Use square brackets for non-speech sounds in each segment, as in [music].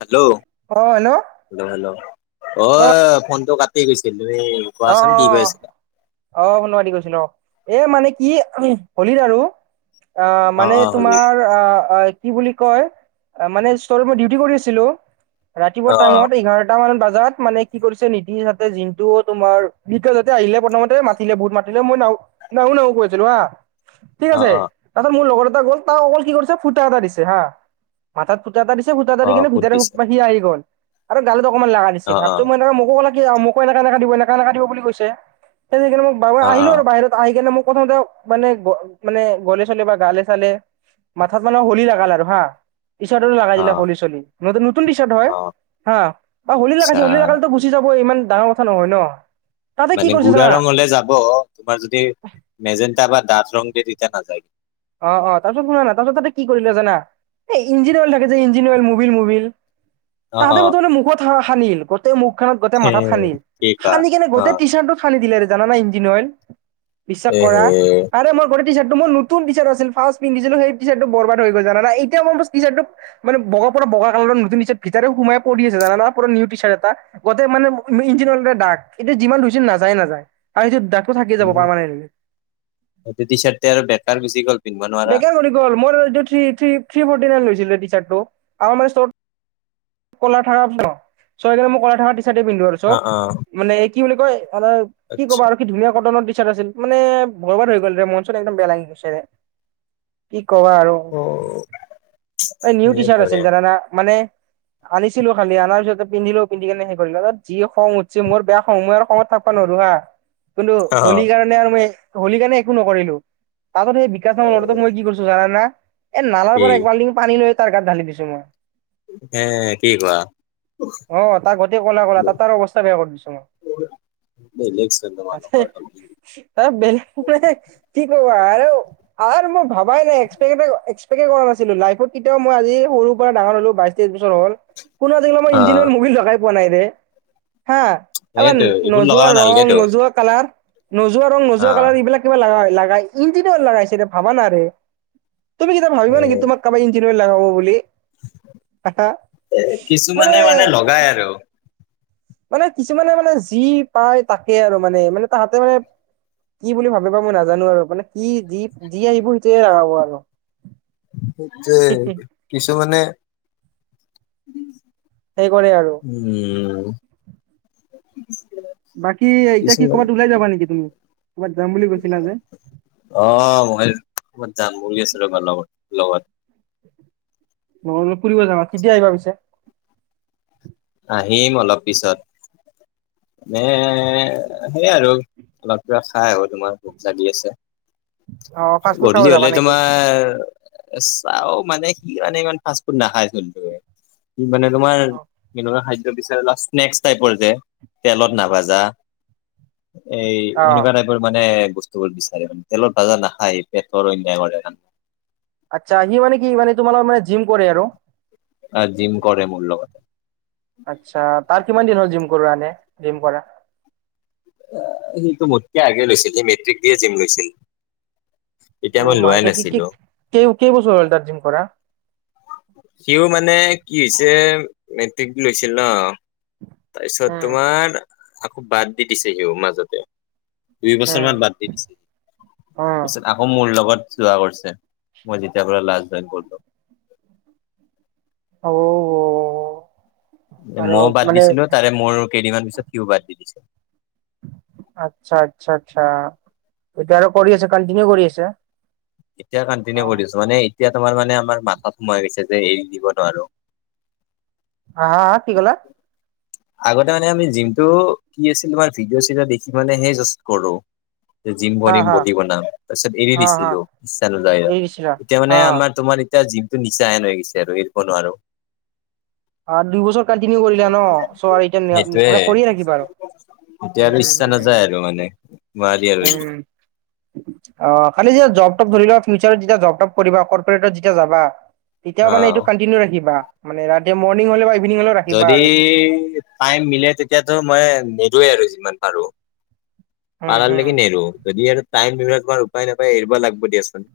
Hello অ hello hello hello অঐ ফোনটো কাটি গৈছিল তুমি অ কোৱাচোন কি কৈ আছিলা? অ অ শুনোৱা দি কৈছিল অ এ মানে কি হলিত আৰু অ মানে অ' হলি তোমাৰ অ কি বুলি কয় মানে ষ্টৰত মই ডিউটি কৰি আছিলো ৰাতিপুৱা অ' টাইমত এঘাৰটা মান বজাত মানে কি কৰিছে নীতিন তাতে যোনটো তোমাৰ বিকাছ হতে আহিলে প্ৰথমতে মাতিলে বহুত মাতিলে মই না নাহ নাহো কৈছিলো হা ঠিক অ' আছে অ' তাৰপাছত মোৰ লগৰ এটা গ'ল তাক অকল কি কৰিছে ফুটা এটা দিছে হা মাত ফুটা এটা দিছে ফুতাটা দি অ' কিনে ফুট ভিতৰে দিছে আহি গল আৰু গালো অকনমান লাগা। ছিল অ' হাতটো অ' মই মোকো ক কি মোক [unintelligible] ব অ' আহিলো আৰু অ' বাহিৰত আহি কেনে মোক প্রথমতে মানে গ মানে গলে চলে বা গালে চালে মাথাত মানে হোলী লগাল আৰু হা। টি চাৰ্টটো লগাই দিলে অ' হল চলী নত নতুন টি চাৰ্ট হয় অ' হা বা হোলী আচ্ছা লাগাইছে হলি লা যাব ইমান ডাঙৰ কথা নহয় ন। তাতে কি মানে কৰিছে গুড়া জানা ৰং হলে যাব তোমাৰ যদি মেজেণ্টাা বা ডাঠ ৰং দিয়ে তেতিয়া নাযায়। অ', অ' তাৰপাছত শুনা না তাৰ পাছত তাতে কি কৰিলে জানা। এই ইঞ্জিন অৱেল থাকে যে ইঞ্জিনৱল মুবিল মুবিল অ' তাহাঁতে অ' প্ৰতমানে মুখত সানিল গোটেই মুখখনত গোটেই মাথাত সেই সানিল কি কোৱা সানি কিনে গোটেই অ' টি চাৰ্টত দিলে জানা না ইঞ্জিন অইল বিশ্বাস এ হে কৰা [unintelligible] নতন টিচাৰ্ট আছিল ফাৰ পিন্ধি সেই [unintelligible] মানেগ পৰা বগা কালৰ নতুন ভিততে সোমাই পৰি আছে জান প নিউ চাৰট এটা গতে মানে ইঞ্জিনল ডাক এতিয়া যিমান ধুইছিল নাযায়ে নাযায়। আৰু সিটো দাকটো থাকি যাব পাৰানেটি সেই টি চাৰ্টতে আৰু বেকাৰ গুচি গ'ল। পিন্ধিব নোৱাৰা বেকাৰ কৰি গ'ল মোৰটো থি থি ফটি নাইন লৈছিলে টিচাৰটো আমাৰে। কলাৰ খাৰ চয়ই মই কলাৰ থীকা টি চাৰটে পিন্ধো আৰু। অ', চব। অ'। মানে কি বুলি কয় আ কি আচ্ছা ক'বা আৰু। ধুনীয়া কটনৰ টিচাৰ আছিল মানে ভৰবাৰ হৈ গ'লৰে মন চন একদম বেয়া লাগি গৈছেৰে। কি কবা আৰু অ' এই নিউ টিচাৰ সেইটোৰে আছিল জানানা মানে আনিছিলো খালি আনাৰ পিছতে পিন্ধিলোও পিন্ধি কেনে সেৰিলো ত যি খং উঠি ম বেয়া সময় আৰু খয়ত থাকা নোৱাৰো হা [inaudible] কিন্তু অ' হোলিকাৰ। হল কাৰণে একো নকৰিলো তাতত সেই বিকাশ ন লৰা মই কি কৰিছো জানা না। এ নালাৰ কি পৰা এক বাল্টি পানী লৈ তাৰ গাত ঢালি দিছো মই। হে কি কোৱা। অ' তাক গতেেই কলা কলা তাৰ অৱস্থা বেয়া কৰি দিছো মই। [unintelligible] [unintelligible] আৰু মই ভাবাই নাই এক এক্সেক কৰা নাছিলো লাইফত কেতিও মইজি সৰুৰ পৰা ডাঙৰ হলো বাই। তেছ বছৰ হল কোনো মোক অ ইঞ্জিনৰ মুবিল লগাই পোৱা নাই ৰে হা। এবাৰ সেইটো এইবোৰ লগাব নোযোৱা ৰং নালাগেতো নোযোৱা কালাৰ নোযোৱা ৰং অ নোযোৱা কালাৰ এইবিলাক কিবা লগাই ইঞ্জিন অইল লগাইছে ভাবা নাৰে। তুমি কিটাবা এ ভাবিবা নেকি তোমাক কাবাই ইঞ্জিন অইল লগাব বুলি। আহা এ কিছুমানে মানে লগাই আৰু। মানে কিছুমানে মানে যি পায় তাকে আৰু মানে মানে তাহাতে মানে কি বুলি ভাবিবা মই নাজানো আৰু মানে কি যি যি আহিব সিটোয়ে লগাব আৰু। যে কিছুমানে সেই কৰে আৰু। উম। বাকী এতিয়া কি কিছুমানে কবাত ওলাই যাবা নেকি তুমি কবাত যাম বুলি গৈছিলা যে। অ' মই কবাত যাম বুলি আছো ৰ'বা লগত লগত। নহলে ফুৰিব যাবা কেতিয়া আহিবা পিছে। আহিম অলপ পিছত এ সেই আৰু অলপ কিবা খাই আহো তোমাৰো ভোক লাগি আছে। অ' ফাষ্ট ফুড খাব গধুলি যাবা হলে নেকি? তোমাৰ চাও মানে সি মানে ইমান ফাষ্ট ফুড নাখাই চোন তে সি মানে তোমাৰ মিলা খাদ্য বিচাৰ স্নেক্স টাইপৰ যে তেলত নাভাজা এই অ' এনেকুৱা [unintelligible] মানে বস্তুবোৰ বিচাৰে মান তেলৰ ভাজা নাখায় পেটৰ অন্যায় কৰে কাৰণে আচ্ছা সি মানে কি মানে তোমালোক মানে জিম কৰে আৰু। আৰু জিম কৰে মোৰ লগতে। আচ্ছা তাৰ কিমান দিন হল জিম কৰো আনে জিম কৰা। সিটো মোতকে আগে লৈছিল সি মেট্ৰিক দিয়ে জিম লৈছিল। তেতিয়া মই অ' লোৱাই মাইতি কি কি নাছিলো ক কেই বস্তু হ'ল তাৰ্জিম কৰা। সিও মানে কি হৈছে মেট্ৰিক লৈছিল ন। তাৰপিছত উম, তোমাৰ আকৌ বাদ দি দিছে সিও মাজতে দুই বছৰ উম, মান বাদ তাৰপিছত অ' আকৌ মোৰ লগত যোৱা কৰিছে। মই যেতিয়া লাষ্ট জইন কৰলো। ও। ময়ো বাদ দিছিলো তাৰে মোৰ কেইদিনমান পিছত সিও বাদ দি দিছিলে। আচ্ছা আচ্ছা আচ্ছা এটো আৰু কৰি আছে কন্টিনিউ কৰি আছে। এতিয়া কণ্টিনিউ কৰি অ' দিছো মানে এতিয়া আমাৰ মানে আমাৰ মাথত সোমাই গৈছে যে এৰি দিব নোৱাৰো। হা কি কলা? আগতে মানে আমি জিমটো কি আছিল তোমাৰ ভিডিঅ' চিডঅ দেখি মানে হেই জাচ কৰো জিম হা বনিম হা, বডি বনাম তাৰপিছত এৰি হা হা দিছিলো ইচ্ছা নাযায় এৰি দিছিলা? এতিয়া মানে অ'। আমাৰ তোমাৰ এতিয়া জিমটো নিচা হেন হৈ গৈছে আৰু এৰিব নোৱাৰো। দুই বছৰ কণ্টিনিউ কৰিলা ন চ সেইটোয়ে মানে কৰিয়ে থাকিবা আৰু। এতিয়া আৰু ইচ্ছা নাযায় আৰু মানে। নোৱাৰি আৰু উম। অ' খালি যেতিয়া জব ধৰি লোৱা ফিউচাৰত যেতিয়া জব কৰিবা কৰ্পৰেটত যেতিয়া যাবা। তেতিয়াও অ মানে এইটো কণ্টিনিউ ৰাখিবা মানে ৰাতি মৰনিং হ'লে বা ইভিনিং হ'লেও ৰাখিবা যদি আৰু এইটো। টাইম মিলে তেতিয়াতো মই নেদোৱে আৰু যিমান পাৰো। উম, পাৰা হুম। লেকি নেৰো যদি আৰু টাইম তোমাৰ উপায় নাপায় এৰিবা লাগবো দিয়াচোন।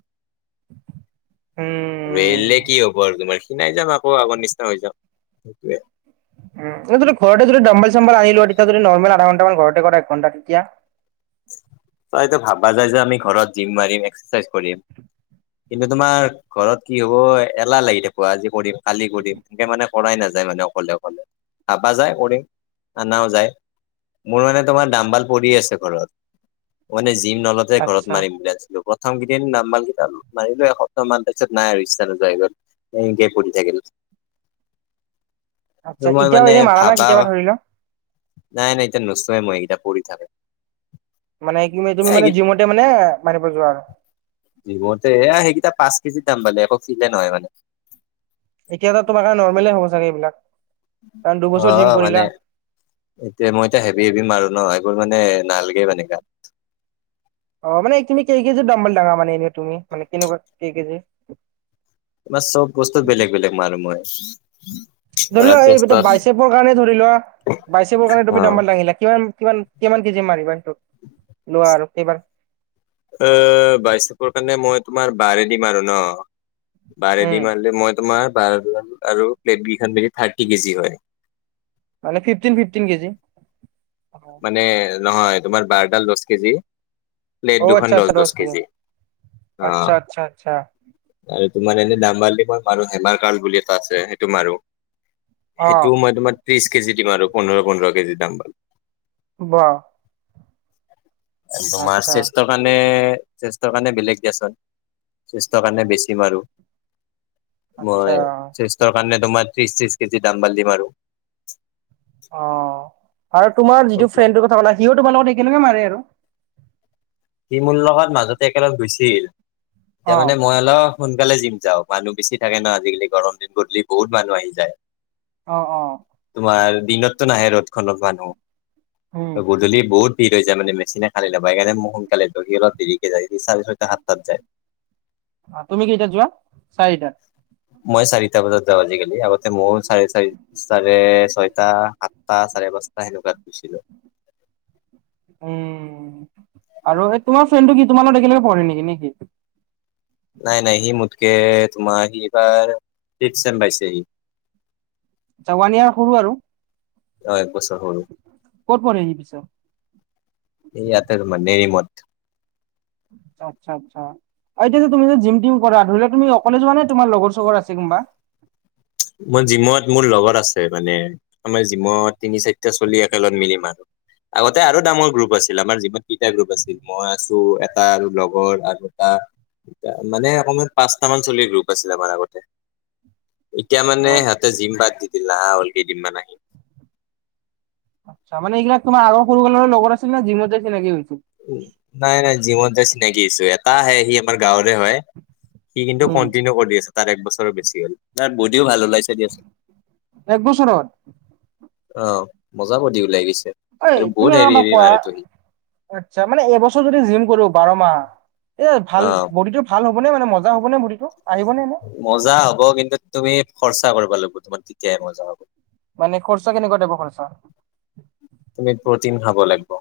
উম, [unintelligible] লে কি হব তোমাৰ খিনাই যাম আকৌ আগৰ নিচিনা হৈ যাম সেইটোৱে। উ তু ঘৰতে যদি ডম্বল চম্বল আনিলোৱা তেতিয়া যদি নৰ্মেল আধা ঘন্টামান ঘৰতে কৰা এক ঘণ্টা তেতিয়া। তাইটো ভাবা যায় যে আমি ঘৰত জিম মাৰিম এক্সাৰচাইজ কৰিম কিন্তু তোমাৰ ঘৰত কি হ'ব এলাহ লাগি থাকিব আজি কৰিম কালি কৰিম সনেকে মানে কৰাই নাযায় মানে অকলে অকলে। ভাবা যায় কৰিম আনাও যায় মোৰ মানে তোমাৰ দামবাল পৰি আছে ঘৰত। মানে জিম নলতে ঘৰত আচ্ছা। মাৰিম বুলি ভাবচিলো প [unintelligible] প্ৰথম কেইদিন দামবালকেইটা মাৰিলো এসপ্তাহ মান তাৰ পিচত নাই আৰু ইচ্ছা নোহোৱা হৈ গল। একে পঢ়ি থাকিল। ত আচ্ছা মই এতিয়াও মানে এনে মাৰা না ভাবা কেতিয়াবা ধৰি লোৱা নাই নাই এতিয়া নোচে মই এইকেইটা পৰি থাকে। মানে কিমি তুমি মানে এ জিমতে মানে মাৰিব যোৱা আৰু। জিমতে এ সেইকেইটা পাঁচ কেজি দামবালে একো ফিলে নহয় মানে। এতিয়াতো তোমাৰ নৰ্মেলে হ'ব চাগে এইবিলাক কাৰণ অ দুবছৰ জিম মানে কৰিলা। এতিয়া মই এতিয়া হেভি হেভি মাৰো ন এইবোৰ মানে নালাগে মানে গাত। অ', মানে তুমি কেই কেজিৰ দাম্বল ডাঙা মানে এনে তুমি মানে কেনেকুৱা কেই কেজি। তাৰ চব বস্তু বেলেগ বেলেগ মাৰো মই। ধৰি ধৰা লোৱা এইটা চেষ্টত বাইচেপৰ কাৰণে ধৰি লোৱা বাইচেপৰ কাৰণে অ তুমি দাম্বেল দাঙিলা কিমান কিমান কিমান কেজি মাৰিবা স তোক লোৱা আৰু কেইবাৰ। অ', বাইচেপৰ কাৰণে মই তোমাৰ বাৰে দিম আৰু ন। বাৰে দি উম মালি মই তোমাৰ বাৰাডাল আৰু প্লেট কেইখন মেলি থাৰ্টি কেজি হয়। মানে ফিফটিন ফিফটিন কেজি মানে নহয় তোমাৰ বাৰডাল দচ কেজি। অ প্লেট আচ্ছা দুখন আচ্ছা দচ দহ দচ কেজি আচ্ছা অ'। আচ্ছা আচ্ছা আৰু তোমাৰ এনে দাম্বাল দি মই মাৰো হেমাৰ কড বুলি এটা আছে সেইটো মাৰো। অ সেইটো মই তোমাৰ ত্ৰিশ কেজি দি মাৰো আৰু পোন্ধৰ পোন্ধৰ কেজি দাম্বেল। ৱা তোমাৰ আচ্ছা শ্ৰেষ্ঠ কাৰণে শ্ৰেষ্ঠ কাৰণে বেলেগ দিয়াচোন। স্টেৰ কাৰণে বেছি মাৰো। আচ্ছা মই স্টেৰ কাৰণে তোমাৰ ত্ৰিশ ত্ৰিশ কেজি দাম্বেল দি মাৰো। অ', আৰু তোমাৰ চব যিটো ফ্ৰেণ্ডৰ কথা ক'লে সিও তোমাৰ লগত একে লগে মাৰে আৰু কি মোৰলগত মাজতে একেলগে গৈছিল এতিয়া অ মানে মই অ', সোনকালে জিম যাওঁ মানুহ বেছি থাকে ন আজিকালি গৰম দিন গধূলি বহুত মানুহ আহি যায়। অ', অ'। তোমাৰ দিনতটো নাহে ৰ'দ খনত উম মানুহ গধূলি বহুত ভিৰ হৈ যায় মানে মেচিনে খালি নাপায় সেইকাৰণে মই সোনকালে যায় সি অলপ দেৰিকে যায় চাৰে ছটা সাতটাত যায়। তুমি কেইটাত যোৱা চাৰিটাত। মই চাৰিটা বজাত যাওঁ আজিকালি আগতে ময়ও চাৰে চাৰি চাৰে ছয়টা সাতটা চাৰে পাঁচটা সেনেকুৱাত গৈছিলোঁ। উম, আৰু এই তোমাৰ ফ্ৰেণ্ডটো কি তোমাৰত একেলগে পঢ়ে নেকি নেকি? নাই নাই হি মোতকে তোমাৰ সি এইবাৰ ছিক্স ছেম পাইছে সি। আচ্ছা ওৱান এয়ৰ সৰু আৰু। অ', এক বছৰ সৰু ক'ত পঢ়ে সি পিছে এইয়াতে আৰু মানে ৰুমত আচ্ছা, আচ্ছা। এতিয়া যে তুম জিমটিম কৰা ধৰি লোৱা তুমি অকলে যোৱা নে তোমাৰ লগৰ চৰ আছে কোনোবা। মোৰ জিমত মোৰ লগত আছে মানে আমাৰ জিমত তিনি চাৰিটা চলি একেলত মিলি মাৰো। আগতে আৰু ডাঙৰ গ্ৰুপ আছিল আমাৰ জিমত তিনিটা গ্ৰুপ আছিল মই আছো এটা আৰু লগৰ আৰু এটা মানে অকমান পাঁচটা মান চলিৰ গ্ৰুপ আছিলে আমাৰ আগতে এতিয়া মানে হয় সিহঁতে জিম বাদ দি দিলে হা অলপ কেইদিন মান আহি তাৰমানে এইবিলাক তোমাৰ আগৰ সৰুকালৰ লগ আছিলে জিমতে চিনাকী হৈছিল। নাই, নাই জিমত যায় চিনাকি হৈছো এটা আহে সি আমাৰ গাঁৱৰে হয়। সি কিন্তু উম কণ্টিনিউ কৰি দি আছে তাৰ এক বছৰৰ বেছি হ'ল তাৰ বডিও ভাল ওলাইছে দিয়াচোন। এক বছৰত। অ', মজা বডি ওলাই গৈছে। ঐ আৰু তুমি বহুত এটা হেভি কথা হেভি কোৱা মাৰেতো সি আচ্ছা মানে এবছৰ যদি জিম কৰো বাৰ মাহ এই ভাল অ বডিটো ভাল হ'বনে মানে মজা হ'বনে বডিটো আহিব নে? মজা হ'ব কিন্তু তুমি খৰচা কৰিব লাগিব তোমাৰ তেতিয়াই মজা হ'ব। মানে খৰচা কেনেকুৱা টাইপ খৰচা? তুমি প্ৰটিন খাব লাগিব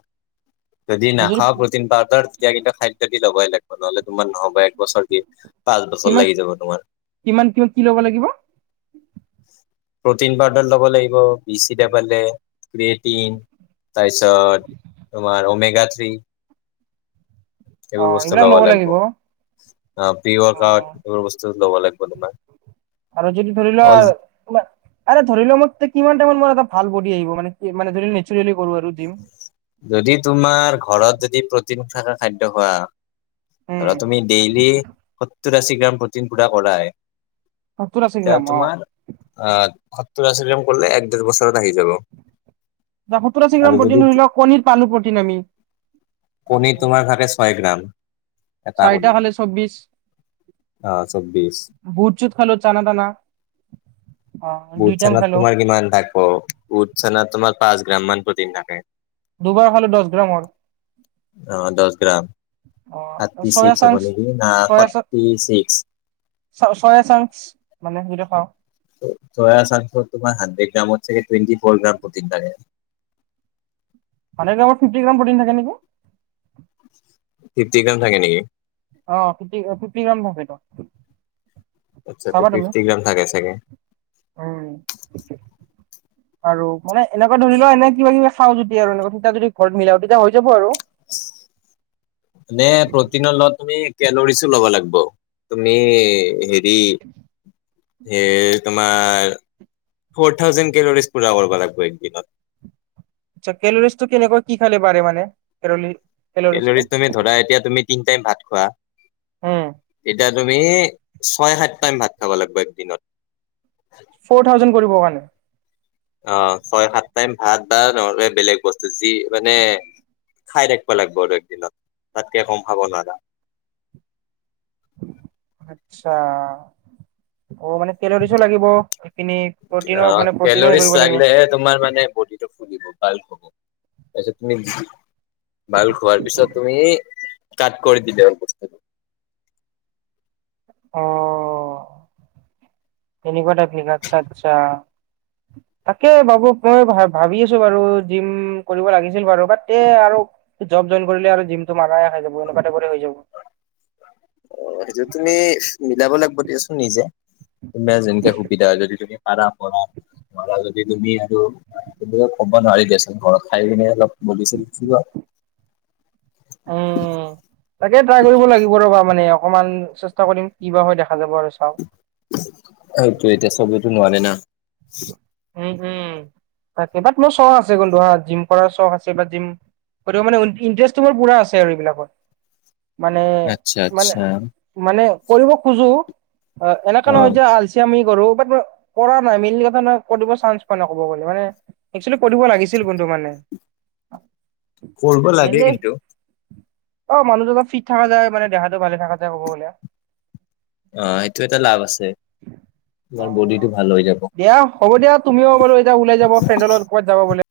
যদি নাখাওঁ প্ৰটিন পাউদাৰ তেতিয়া কিন্তু খাদ্য লবই লাগিব নহ'লে তোমাৰ নহ'ব একবছৰ কি পাঁচ বছৰ কিমান লাগি যাব। তোমাৰ কিমান কিমান কি ল'ব লাগিব। [inaudible] প্ৰটিন পাউদাৰ ল'ব লাগিব বি চি পে ক্ৰেটিন তাৰপিছত তোমাৰ অমেগা থ্ৰী এইবোৰ বস্তু ল'ব লাগিব অ পি কাৰ অ। এইবোৰ বস্তু ল'ব লাগিব তোমাৰ আৰু যদি ধৰি অল লোৱা তোমাৰ আ ধৰি লওঁ মই কিমান টাইমত মোৰ এটা ভাল বডি আহিব মানে মানে নেচাৰেলি কৰোঁ আৰু জিম যদি তোমাৰ ঘৰত যদি প্ৰটিন থকা খাদ্য খোৱা উম ধৰা তুমি ডেইলি সত্তৰ আশী গ্ৰাম প্ৰ'টিন পূৰা কৰাই সত্তৰ আশী এতিয়া গ্ৰাম অ তোমাৰ আহ সত্তৰ আশী গ্ৰাম কৰিলে এক ডেৰ বছৰত আহি যাব সওৰ আশী আৰু গ্ৰাম যদি প্ৰটিন ধৰি লওক কণীত পালো প্ৰটিন আমি কণী অ'। তোমাৰ থাকে ছয় গ্ৰাম এটা কণী চাৰিটা খালে চৌব্বিশ অ চৌব্বিশ বুট চুত খালো চানা তানা অ বুত দুই টাইম চনাত খালো কিমান থাক অ বুট চানাত তোমাৰ পাঁচ গ্ৰাম মান প্ৰতিদিন থাকে দুবাৰ হলে দহ গ্ৰামৰ অ দহ গ্ৰাম অ থাৰটি চয়া ছিক্স হ'ব চাংছ নেকি না ফৰটি চ চয় চাং মানে সেইটো খাওঁ তোমাৰ হানড্ৰেড গ্ৰামৰি ফৰ গ্ৰাম প্ৰটিন থাকে মানে ফিপত্তি প্ৰটিন থাকে নেকি ফিপত্তি গ্ৰাম থাকে নেকি অ ফিপত্তি গ্ৰাম থাকে আচ্ছা তে ফিফটি গ্ৰাম থাকে চাগে উমেই আৰু মানে এনেকুৱা ধৰি লোৱা এনে কিবা কিবা চাওঁ যদি আৰু এনেকুৱা তেতিয়া যদি ঘৰত মিলাও তেতিয়া হৈ যাব আৰু উম নে প্ৰটিনৰ লগত তুমি কেলৰিচো ল'ব লাগিব তুমি হে মেগি স তোমাৰ ফোৰ থাউজেণ্ড কেলৰিজ পুৰা কৰিব লাগিব একদিনত আচা কেলৰলিচ তটো কেনেকৈ কি খালে বাৰে মান কেৰলি কেলৰিজ তুমি ধৰা এতিয়া তুমি তিনি টাইম ভাত খোৱা হম এতিয়া তুমি ছয় সাত টাইম ভাত খাব লাগিব একদিনত ফ'ৰ থাউজেণ্ড কৰিবৰ কাৰণে অ ছয় সাত টাইম ভাত বা নহবলে বেলেগ বস্তু যি মানে খাই ৰাখিবা লাগিব আৰু একদিনত তাতকে কম খাব নোৱাৰা আত্ছা অ মানে কেলৰিচো লাগিব এইেইপিনি প্ৰটিন অ মানে প্ৰটিনো কেলৰিজ হেৰি কৰিব লাগিব লাগিলেহে তোমাৰ মানে ব ফুলিব বাল্ক হব তাৰপিছত তুমি ভাল খোৱাৰ পিছত তুমি কাট কৰি দিলেল বস্তুটো অ তেনেকুৱাটা ভিক আ চ আচ্ছা তাকে বাবু মই ভ ভাবি আছো বাৰু জিম কৰিব লাগিছিল বাৰু বাট তে আৰু জব জইন কৰিলে আৰু জিম টো মাৰাইখা যাব এনেকুৱাতে কৰি হৈ যাব অ সেইটো তুমি মিলাব লাগিব দেিয়চোন নিজে তোমাৰ যেনেকে সুবিধা হয় যদি তুমি প পৰা মৰা যদি তুমি আৰু ক'ব নোৱাৰি দেোচ ঘৰ খাই পনে অলপ বলিছাৰ কি উম তাকে ট্ৰাই কৰিব লাগিব ৰ'বা মানে অকমান কৰিম ই বা হয় দেখা যাব আৰু চা সেইটোৱে, এতিয়া চবতটো নোৱাৰে না। উম, উম, তাকে বাত মোৰ চখ আছে, [unintelligible] কিন্তু হা জিম কৰাৰ চখ আছে বা জিম মানে ইন্টাৰেষ্ট পুৰা আছে আৰু এইবিলাকৰ মানে, আচ্ছা মানে আচ্ছা মানে কৰিব খোজো অ', এনেকা নহয় যে আল চিয়ামি কৰোঁ, বাত কৰা নাই [unintelligible] কৰিব চান্স পোৱা নাই ক'ব গ'লে মানে একচোৱেলি কৰিব লাগিছিল কিন্তু মানে। কৰিব [inaudible] লাগে কিন্তু অ', মানুহটো অলপ ফিট থাকা যায়, মানে দেহাটো ভালে থাকা যায় ক'ব গ'লে। অ', সেইটোৱে টো লাভ আছে, তোমাৰ অ বডিটো ভাল হৈ যাব। [unintelligible] তুমিও অলপ এতিয়া ওলাই যাব, ফ্ৰেণ্ডৰ লগত কৰাত যাব ক'লে